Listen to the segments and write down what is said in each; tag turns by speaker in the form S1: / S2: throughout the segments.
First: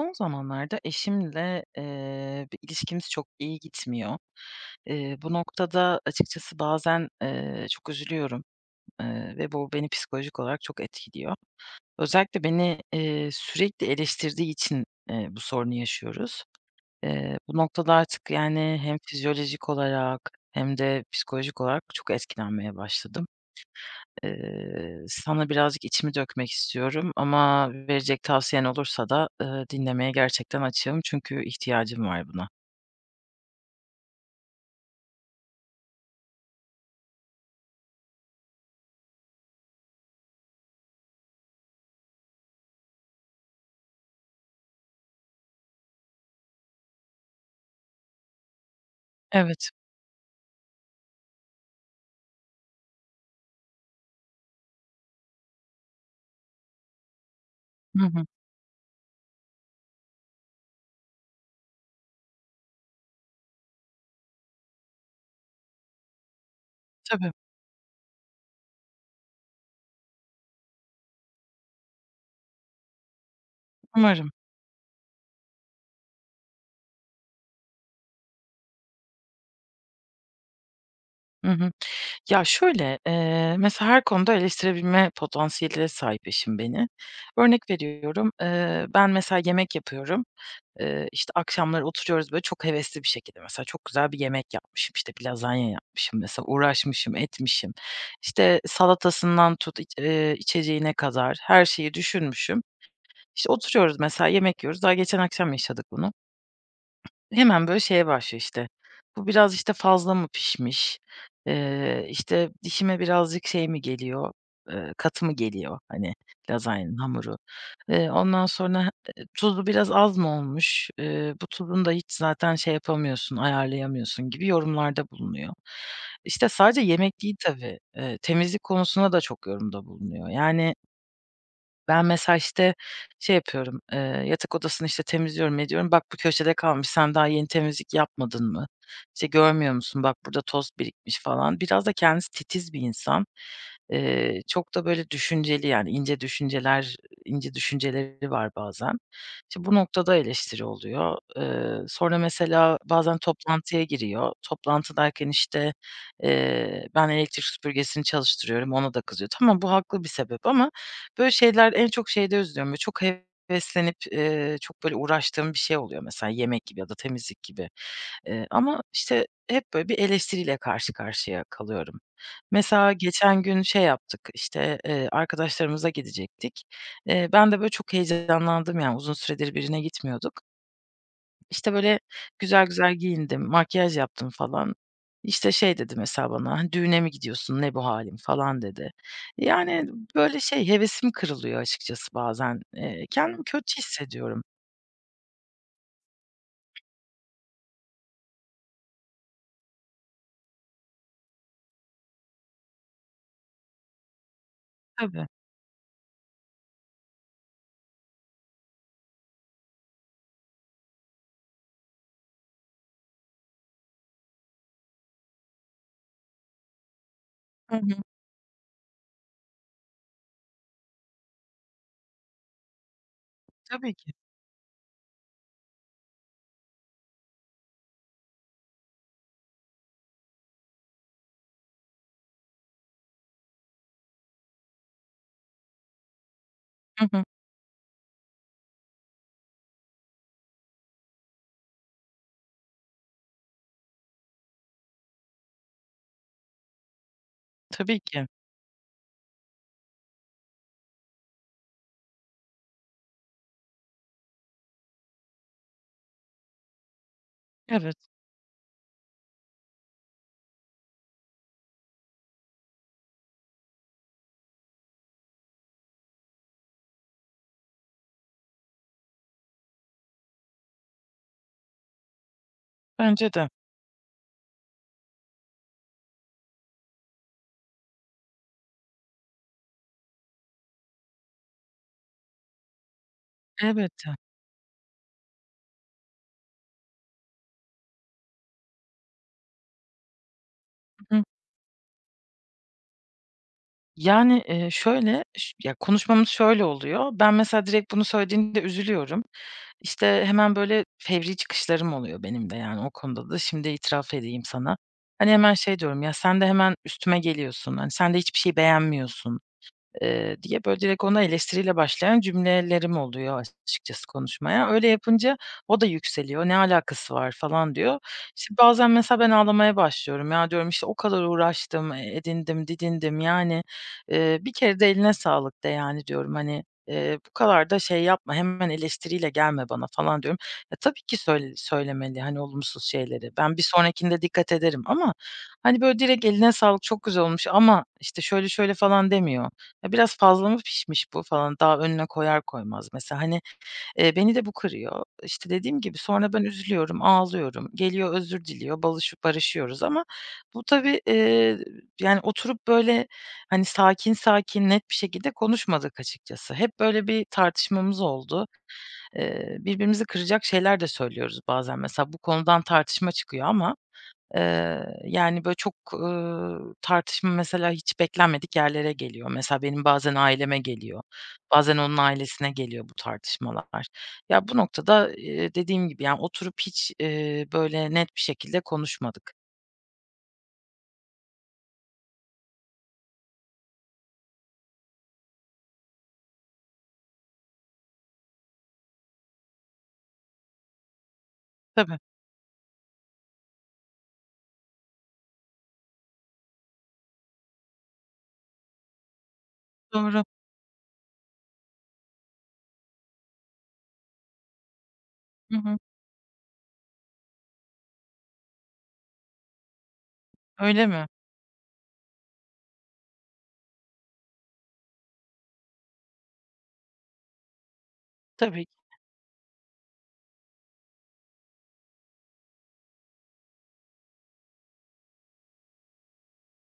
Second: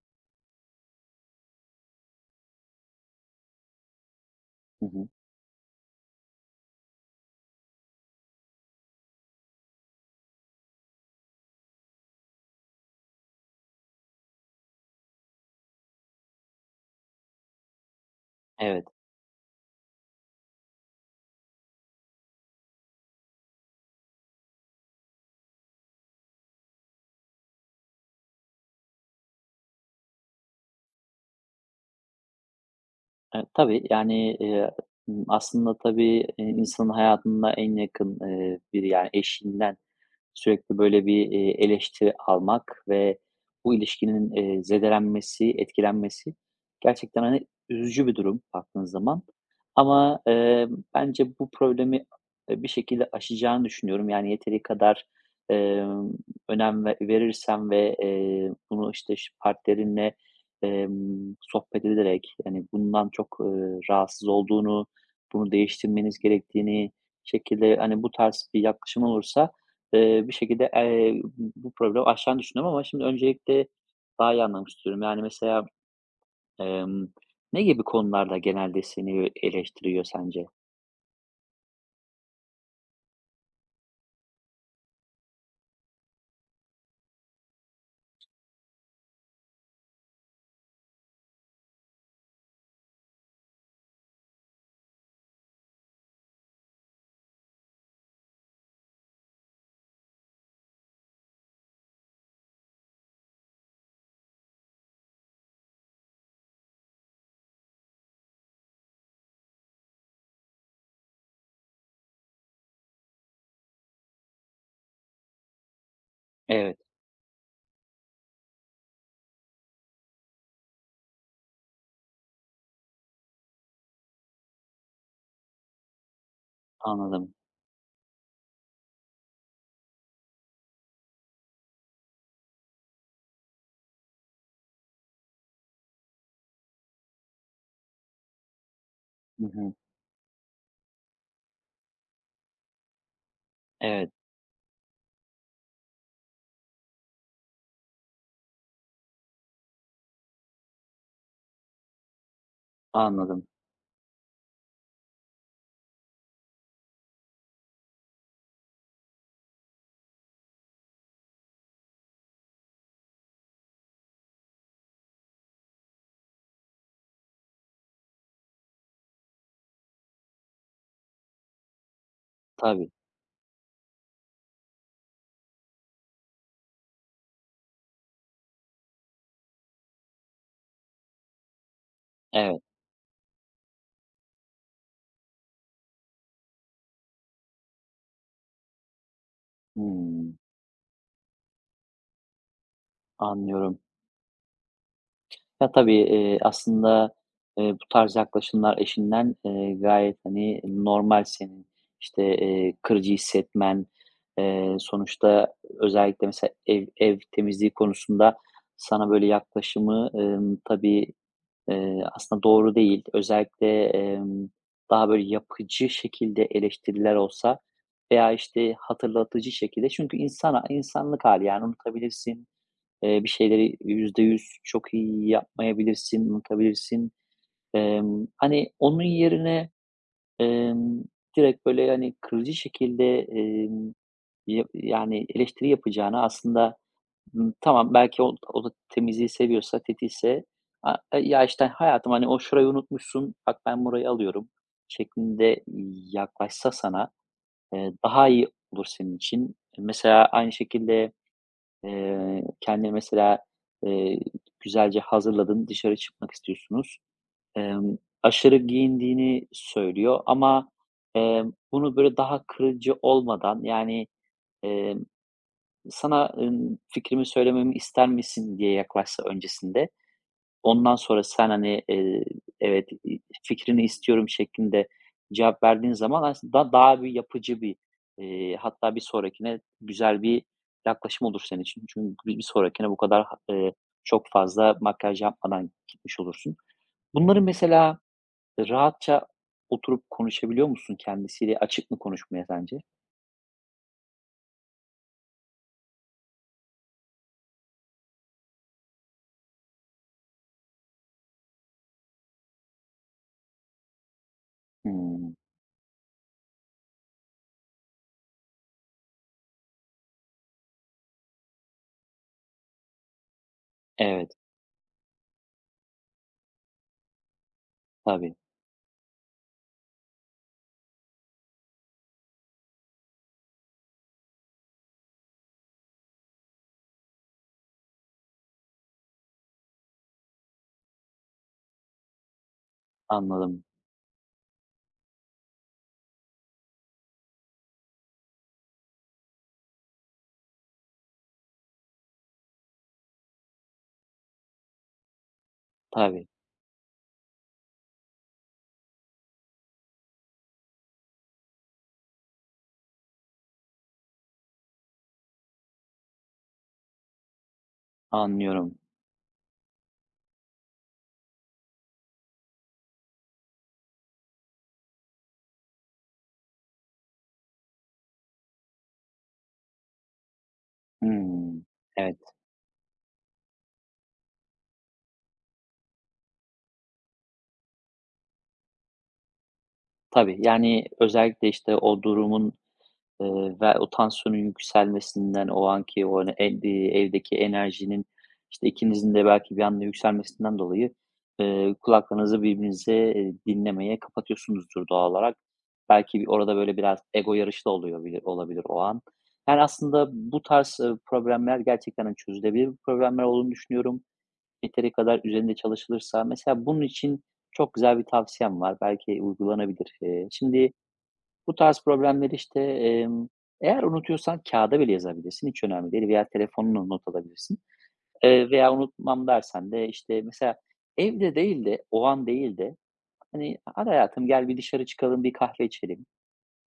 S1: Son zamanlarda eşimle, bir ilişkimiz çok iyi gitmiyor.
S2: Hı hı.
S1: Bu noktada açıkçası bazen, çok üzülüyorum, ve bu beni psikolojik olarak çok etkiliyor. Özellikle beni, sürekli eleştirdiği için, bu sorunu yaşıyoruz. Bu noktada artık yani
S2: Evet.
S1: hem fizyolojik olarak hem de psikolojik olarak çok etkilenmeye başladım. Sana birazcık içimi dökmek istiyorum ama verecek tavsiyen olursa da, dinlemeye gerçekten açığım çünkü ihtiyacım var buna.
S2: Tabii, yani, aslında tabii, insanın hayatında en yakın, biri, yani, eşinden sürekli böyle bir, eleştiri almak ve bu ilişkinin, zedelenmesi, etkilenmesi gerçekten, hani, üzücü bir durum baktığın zaman.
S1: Evet.
S2: Ama, bence bu problemi, bir şekilde aşacağını düşünüyorum. Yani, yeteri kadar, emm, önem ve verirsen ve,
S1: Hı hı.
S2: bunu, işte, partnerinle. Sohbet edilerek, yani, bundan çok, rahatsız olduğunu, bunu değiştirmeniz gerektiğini
S1: Tabii,
S2: şekilde, hani, bu tarz bir yaklaşım olursa, bir şekilde, bu problemi aşacağını düşünüyorum ama şimdi öncelikle
S1: umarım.
S2: daha iyi anlamak istiyorum. Yani, mesela, emm, ne gibi konularda genelde seni eleştiriyor sence?
S1: Hı hı. Ya, şöyle, mesela her konuda eleştirebilme potansiyeline sahip eşim beni. Örnek veriyorum, ben mesela yemek yapıyorum. İşte, akşamları oturuyoruz, böyle, çok hevesli bir şekilde mesela çok güzel bir yemek yapmışım, işte, bir lazanya yapmışım mesela, uğraşmışım, etmişim. İşte, salatasından tut, iç içeceğine kadar her şeyi düşünmüşüm. İşte, oturuyoruz mesela yemek yiyoruz. Daha geçen akşam yaşadık bunu. Hemen, böyle, şeye başlıyor, işte, bu biraz, işte, fazla mı pişmiş, işte, dişime birazcık şey mi geliyor, katı mı geliyor, hani,
S2: Evet,
S1: lazanyanın hamuru. Ondan sonra, tuzu biraz az mı olmuş, bu tuzunu da hiç zaten şey yapamıyorsun, ayarlayamıyorsun gibi yorumlarda bulunuyor. İşte, sadece yemek
S2: anladım.
S1: değil tabii, temizlik konusuna da çok yorumda bulunuyor. Yani ben mesela, işte, şey yapıyorum, yatak odasını, işte, temizliyorum, ediyorum. "Bak bu köşede kalmış, sen daha yeni temizlik yapmadın mı? İşte,
S2: Hı
S1: görmüyor
S2: hı.
S1: musun? Bak burada toz birikmiş." falan. Biraz da kendisi titiz bir insan.
S2: Evet,
S1: Çok da böyle düşünceli, yani, ince düşünceleri var bazen. İşte, bu noktada eleştiri oluyor. Sonra mesela bazen
S2: anladım.
S1: toplantıya giriyor. Toplantıdayken, işte, ben elektrik süpürgesini çalıştırıyorum, ona da kızıyor. Tamam, bu haklı bir sebep ama böyle şeyler en çok şeyde özlüyorum, böyle çok heveslenip, çok böyle uğraştığım bir şey oluyor mesela yemek gibi ya da temizlik gibi. Ama işte hep böyle bir eleştiriyle karşı karşıya kalıyorum.
S2: Tabii,
S1: Mesela geçen gün şey yaptık, işte, arkadaşlarımıza gidecektik. Ben de böyle çok heyecanlandım yani uzun süredir birine gitmiyorduk. İşte, böyle,
S2: evet.
S1: güzel güzel giyindim, makyaj yaptım falan. İşte, şey dedi mesela bana, "Hani, düğüne mi gidiyorsun, ne bu hâlin?" falan dedi. Yani,
S2: Hımm,
S1: böyle, şey, hevesim kırılıyor açıkçası bazen. Kendimi kötü
S2: anlıyorum.
S1: hissediyorum.
S2: Ya, tabii, aslında, bu tarz yaklaşımlar eşinden, gayet, hani, normal senin, işte, kırıcı hissetmen.
S1: Tabii.
S2: Sonuçta özellikle mesela ev temizliği konusunda sana böyle yaklaşımı, tabii, aslında doğru değil. Özellikle, daha böyle yapıcı şekilde eleştiriler olsa
S1: Hı hı.
S2: veya, işte, hatırlatıcı şekilde çünkü insana insanlık hali yani, unutabilirsin. Bir şeyleri
S1: Tabii ki.
S2: %100 çok iyi yapmayabilirsin, unutabilirsin. Hani, onun yerine, emm, direkt, böyle, hani, kırıcı şekilde, ya yani, eleştiri yapacağına aslında,
S1: Hı hı.
S2: tamam belki o da temizliği seviyorsa, titizse, a e "Ya, işte, hayatım, hani, o şurayı unutmuşsun, bak ben burayı alıyorum." şeklinde yaklaşsa sana,
S1: Tabii ki.
S2: daha iyi olur senin için. Mesela aynı şekilde, kendini mesela, eee, güzelce hazırladın, dışarı çıkmak istiyorsunuz.
S1: Evet.
S2: Emm, aşırı giyindiğini söylüyor ama, bunu böyle daha kırıcı olmadan, yani, emm, sana, "Fikrimi söylememi ister misin?" diye yaklaşsa öncesinde. Ondan sonra sen, hani, evet,
S1: Bence de.
S2: fikrini istiyorum şeklinde cevap verdiğin zaman aslında daha bir yapıcı bir, hatta bir sonrakine güzel bir yaklaşım olur senin için. Çünkü bir sonrakine bu kadar
S1: Elbette.
S2: çok fazla makyaj yapmadan gitmiş olursun. Bunları mesela rahatça oturup konuşabiliyor musun
S1: Hı hı.
S2: kendisiyle? Açık mı konuşmaya sence?
S1: Yani, şöyle, ya, konuşmamız şöyle oluyor. Ben mesela direkt bunu söylediğinde üzülüyorum. İşte, hemen böyle fevri çıkışlarım oluyor benim de, yani, o konuda da şimdi itiraf edeyim sana. Hani,
S2: Hımm.
S1: hemen şey diyorum, "Ya, sen de hemen üstüme geliyorsun. Hani, sen de hiçbir şeyi beğenmiyorsun. Diye, böyle, direkt ona eleştiriyle başlayan cümlelerim oluyor açıkçası
S2: Evet,
S1: konuşmaya. Öyle yapınca o da yükseliyor. "Ne alakası var?" falan diyor.
S2: tabii.
S1: İşte, bazen mesela ben ağlamaya başlıyorum. Ya, diyorum, işte, o kadar uğraştım, edindim, didindim, yani, bir kere de eline sağlık de, yani, diyorum. Hani, bu kadar da şey yapma, hemen eleştiriyle gelme bana falan diyorum. E, tabii ki söylemeli, hani, olumsuz şeyleri. Ben bir
S2: Anladım.
S1: sonrakinde dikkat ederim ama, hani, böyle, direkt eline sağlık, çok güzel olmuş ama, işte, şöyle şöyle falan demiyor. Ya, biraz fazla mı pişmiş bu falan, daha önüne koyar koymaz mesela, hani, beni de bu kırıyor. İşte, dediğim gibi
S2: Tabii,
S1: sonra ben üzülüyorum, ağlıyorum. Geliyor, özür diliyor, barışıyoruz ama bu tabii, yani, oturup böyle, hani, sakin sakin net bir şekilde konuşmadık açıkçası. Hep böyle bir tartışmamız oldu.
S2: anlıyorum.
S1: Birbirimizi kıracak şeyler de söylüyoruz bazen. Mesela bu konudan tartışma çıkıyor ama yani, böyle, çok, tartışma mesela hiç beklenmedik yerlere geliyor. Mesela benim bazen aileme geliyor,
S2: Hımm.
S1: bazen onun
S2: Evet,
S1: ailesine geliyor bu tartışmalar. Ya, bu noktada, dediğim gibi, yani, oturup hiç, böyle, net bir şekilde konuşmadık.
S2: tabii. Yani, özellikle, işte, o durumun. Ve o tansiyonun yükselmesinden, o anki o, hani, evdeki enerjinin, işte, ikinizin de belki bir anda yükselmesinden dolayı,
S1: Tabii,
S2: kulaklarınızı birbirinize, dinlemeye kapatıyorsunuzdur doğal olarak. Belki bir orada, böyle, biraz ego yarışı da oluyor bilir olabilir o an. Yani, aslında
S1: doğru.
S2: bu tarz, problemler gerçekten, hani, çözülebilir problemler olduğunu düşünüyorum. Yeteri kadar üzerinde
S1: Hı hı.
S2: çalışılırsa. Mesela bunun için çok güzel bir tavsiyem var. Belki uygulanabilir. Şimdi
S1: Öyle mi?
S2: bu tarz problemleri, işte, eğer unutuyorsan kağıda bile yazabilirsin, hiç önemli değil veya telefonuna not alabilirsin,
S1: Tabii ki.
S2: veya unutmam dersen de, işte, mesela evde değil de, o an değil de, hani, "Hadi hayatım gel bir dışarı çıkalım, bir kahve içelim."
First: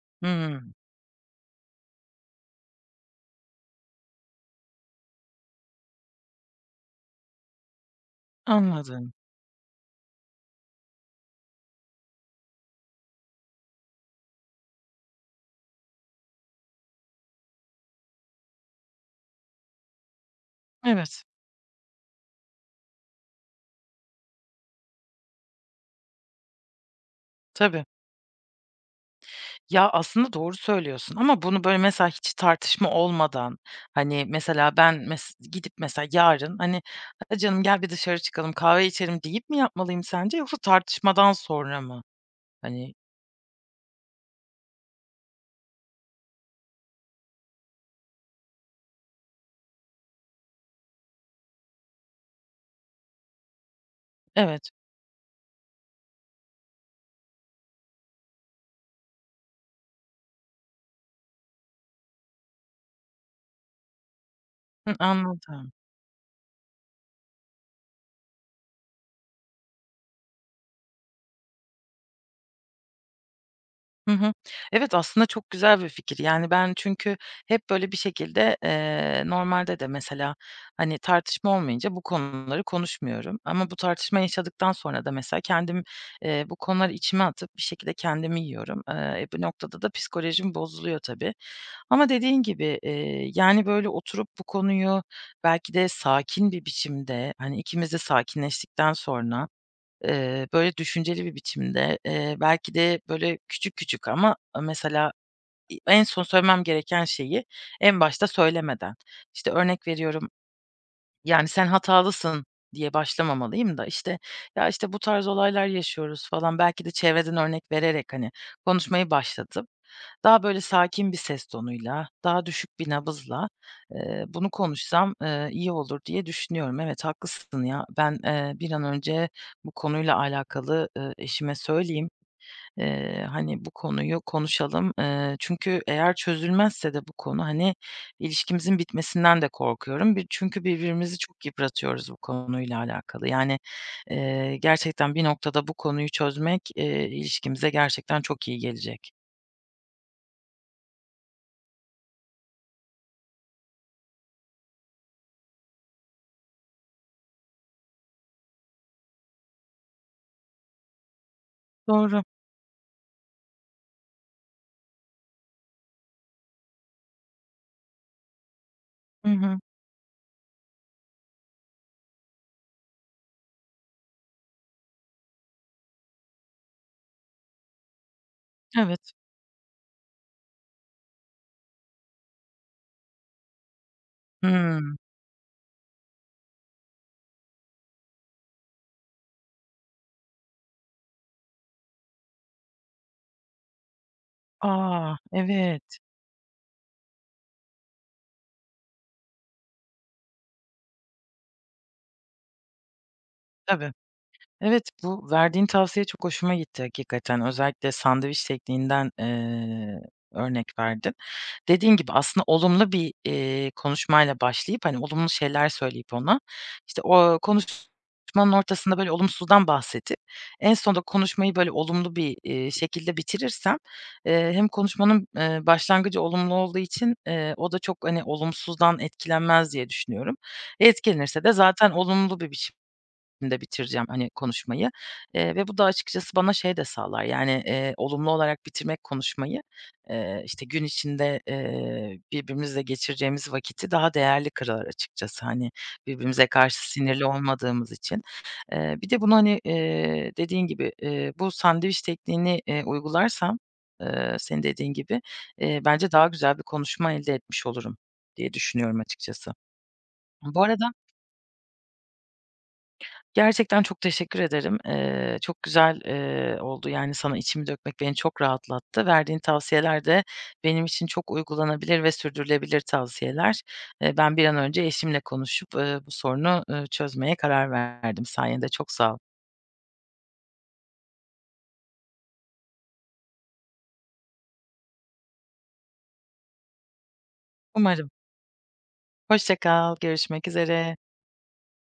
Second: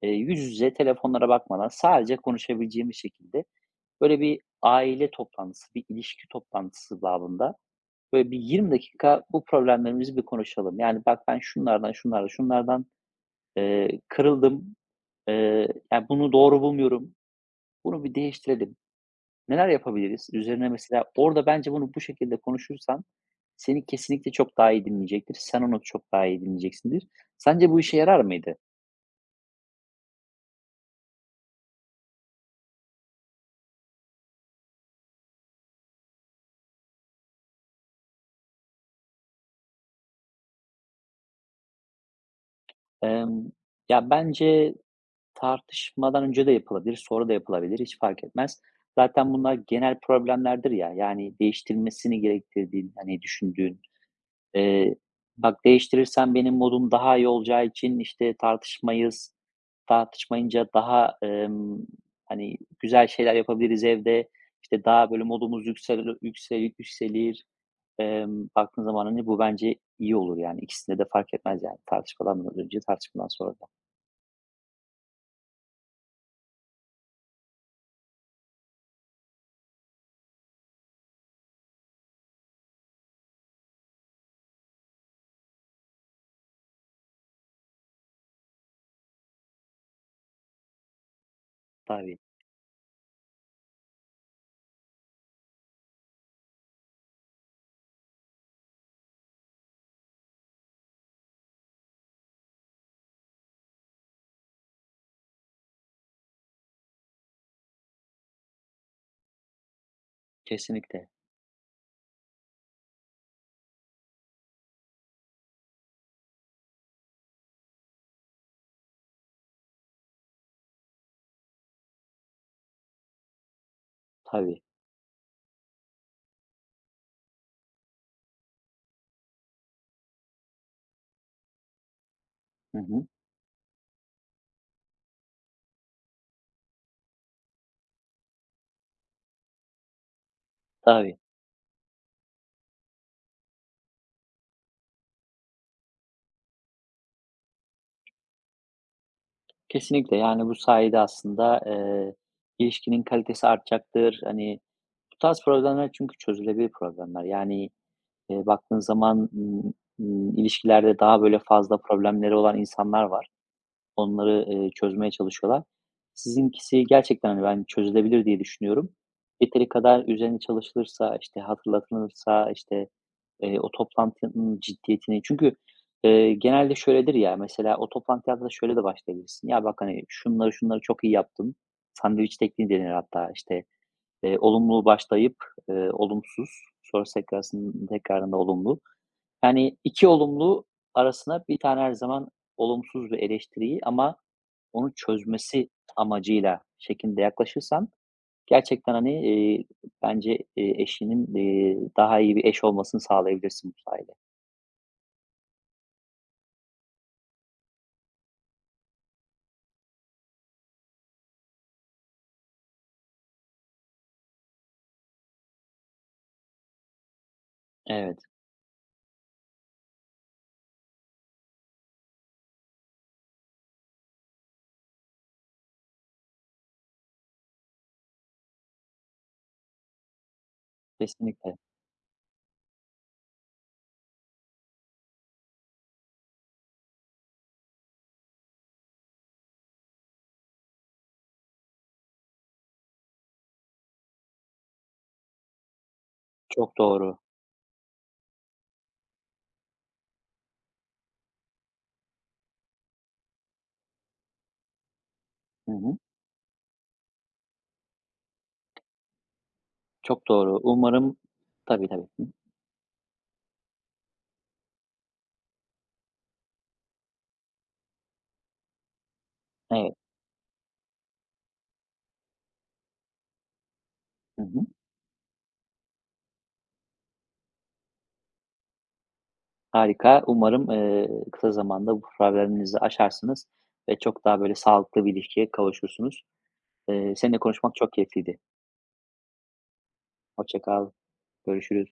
S2: Yüz
S1: Hımm,
S2: yüze telefonlara bakmadan sadece konuşabileceğimiz şekilde, böyle, bir aile toplantısı, bir ilişki toplantısı babında, böyle, bir 20
S1: anladım.
S2: dakika bu problemlerimizi bir konuşalım. Yani, "Bak ben şunlardan, şunlardan, şunlardan, kırıldım. Eee, ya, bunu doğru bulmuyorum. Bunu bir değiştirelim. Neler yapabiliriz?" Üzerine mesela
S1: Evet,
S2: orada bence bunu bu şekilde konuşursan seni kesinlikle çok daha iyi dinleyecektir. Sen onu çok daha iyi dinleyeceksindir. Sence bu
S1: tabii.
S2: işe yarar mıydı?
S1: Ya, aslında doğru söylüyorsun ama bunu, böyle, mesela hiç tartışma olmadan, hani, mesela ben gidip mesela yarın, hani, "Hadi canım gel bir dışarı çıkalım, kahve içelim." deyip mi yapmalıyım sence yoksa tartışmadan sonra mı? Hani
S2: Emm, ya, bence tartışmadan önce de yapılabilir, sonra da yapılabilir, hiç fark etmez. Zaten bunlar genel problemlerdir ya, yani değiştirilmesini gerektirdiğin, hani, düşündüğün.
S1: Evet.
S2: Eee, "Bak değiştirirsen benim modum daha iyi olacağı için, işte, tartışmayız. Tartışmayınca daha, hani, güzel şeyler yapabiliriz evde. İşte,
S1: Hı,
S2: daha böyle modumuz
S1: anladım.
S2: yükselir." Baktığın zaman, hani, bu bence iyi olur yani. İkisinde de fark etmez yani. Tartışmadan önce, tartışmadan sonra da.
S1: Hı hı. Evet, aslında çok güzel bir fikir. Yani, ben çünkü hep böyle bir şekilde, normalde de mesela, hani, tartışma olmayınca bu konuları konuşmuyorum ama bu tartışma yaşadıktan sonra da mesela kendim, bu konuları içime atıp bir şekilde kendimi yiyorum. Bu noktada da psikolojim bozuluyor tabii ama
S2: Tabii,
S1: dediğin gibi, yani, böyle oturup bu konuyu belki de sakin bir biçimde, hani, ikimiz de sakinleştikten sonra, böyle, düşünceli bir biçimde, belki de, böyle, küçük küçük ama mesela en son söylemem gereken şeyi en başta söylemeden, işte, örnek veriyorum,
S2: kesinlikle.
S1: yani, "Sen hatalısın." diye başlamamalıyım da, işte, "Ya, işte, bu tarz olaylar yaşıyoruz." falan belki de çevreden örnek vererek, hani, konuşmayı başlatıp daha böyle sakin bir ses tonuyla, daha düşük bir nabızla, bunu
S2: Tabii.
S1: konuşsam, iyi olur diye düşünüyorum. Evet, haklısın ya. Ben, bir an önce bu konuyla alakalı, eşime söyleyeyim.
S2: Hı hı.
S1: Hani, bu konuyu konuşalım. Çünkü eğer çözülmezse de bu konu, hani, ilişkimizin bitmesinden de korkuyorum. Çünkü
S2: Tabii.
S1: birbirimizi çok yıpratıyoruz bu konuyla alakalı. Yani, gerçekten bir noktada bu konuyu çözmek, ilişkimize gerçekten çok iyi gelecek.
S2: Kesinlikle. Yani bu sayede aslında, ilişkinin kalitesi artacaktır. Hani, bu tarz problemler çünkü çözülebilir problemler. Yani, baktığın zaman, ilişkilerde daha böyle fazla
S1: Doğru.
S2: problemleri olan insanlar var. Onları, çözmeye çalışıyorlar. Sizinkisi gerçekten, hani, ben çözülebilir diye düşünüyorum.
S1: Hı hı.
S2: Yeteri kadar üzerine çalışılırsa, işte, hatırlatılırsa, işte, o toplantının ciddiyetini. Çünkü, genelde şöyledir ya, mesela o toplantıya da şöyle de
S1: Evet.
S2: başlayabilirsin. "Ya, bak, hani, şunları şunları çok iyi yaptın." Sandviç tekniği denir hatta, işte, olumlu
S1: Hımm.
S2: başlayıp, olumsuz, sonra tekrarın tekrarında olumlu. Yani 2 olumlu arasına bir tane her zaman olumsuz bir eleştiriyi ama onu
S1: A!
S2: çözmesi
S1: Evet,
S2: amacıyla şeklinde yaklaşırsan gerçekten, hani, bence, eşinin, daha iyi bir eş olmasını sağlayabilirsin bu
S1: tabii.
S2: sayede.
S1: Evet, bu verdiğin tavsiye çok hoşuma gitti hakikaten. Özellikle sandviç tekniğinden, örnek verdin. Dediğin gibi aslında olumlu bir, konuşmayla başlayıp, hani, olumlu şeyler söyleyip ona, işte, o
S2: Evet,
S1: konuşmanın ortasında böyle olumsuzdan bahsedip en sonunda konuşmayı böyle olumlu bir, şekilde bitirirsem, hem konuşmanın, başlangıcı olumlu olduğu için, o da çok, hani, olumsuzdan etkilenmez diye düşünüyorum. Etkilenirse de
S2: kesinlikle.
S1: zaten olumlu bir biçim şeklinde bitireceğim, hani, konuşmayı, ve bu da açıkçası bana şey de sağlar, yani, olumlu olarak bitirmek konuşmayı, işte, gün içinde, birbirimizle geçireceğimiz vakiti daha değerli kılar açıkçası, hani, birbirimize
S2: Çok
S1: karşı
S2: doğru.
S1: sinirli olmadığımız için. Bir de bunu, hani, dediğin gibi, bu sandviç tekniğini, uygularsam, senin dediğin gibi,
S2: Hı hı.
S1: bence daha güzel bir konuşma elde etmiş olurum diye düşünüyorum açıkçası.
S2: Çok doğru.
S1: Bu arada
S2: Umarım. Tabii, tabii. Hı.
S1: gerçekten çok teşekkür ederim. Çok güzel, oldu, yani, sana içimi dökmek beni çok rahatlattı. Verdiğin
S2: Evet.
S1: tavsiyeler de benim için çok uygulanabilir ve sürdürülebilir tavsiyeler. Ben
S2: Hı
S1: bir an
S2: hı.
S1: önce eşimle konuşup, bu sorunu, çözmeye karar verdim sayende. Çok sağ ol.
S2: Harika. Umarım, kısa zamanda bu problemlerinizi aşarsınız ve çok daha böyle sağlıklı bir ilişkiye kavuşursunuz. Seninle konuşmak çok
S1: Umarım.
S2: keyifliydi.
S1: Hoşça kal, görüşmek
S2: Hoşça kal,
S1: üzere.
S2: görüşürüz.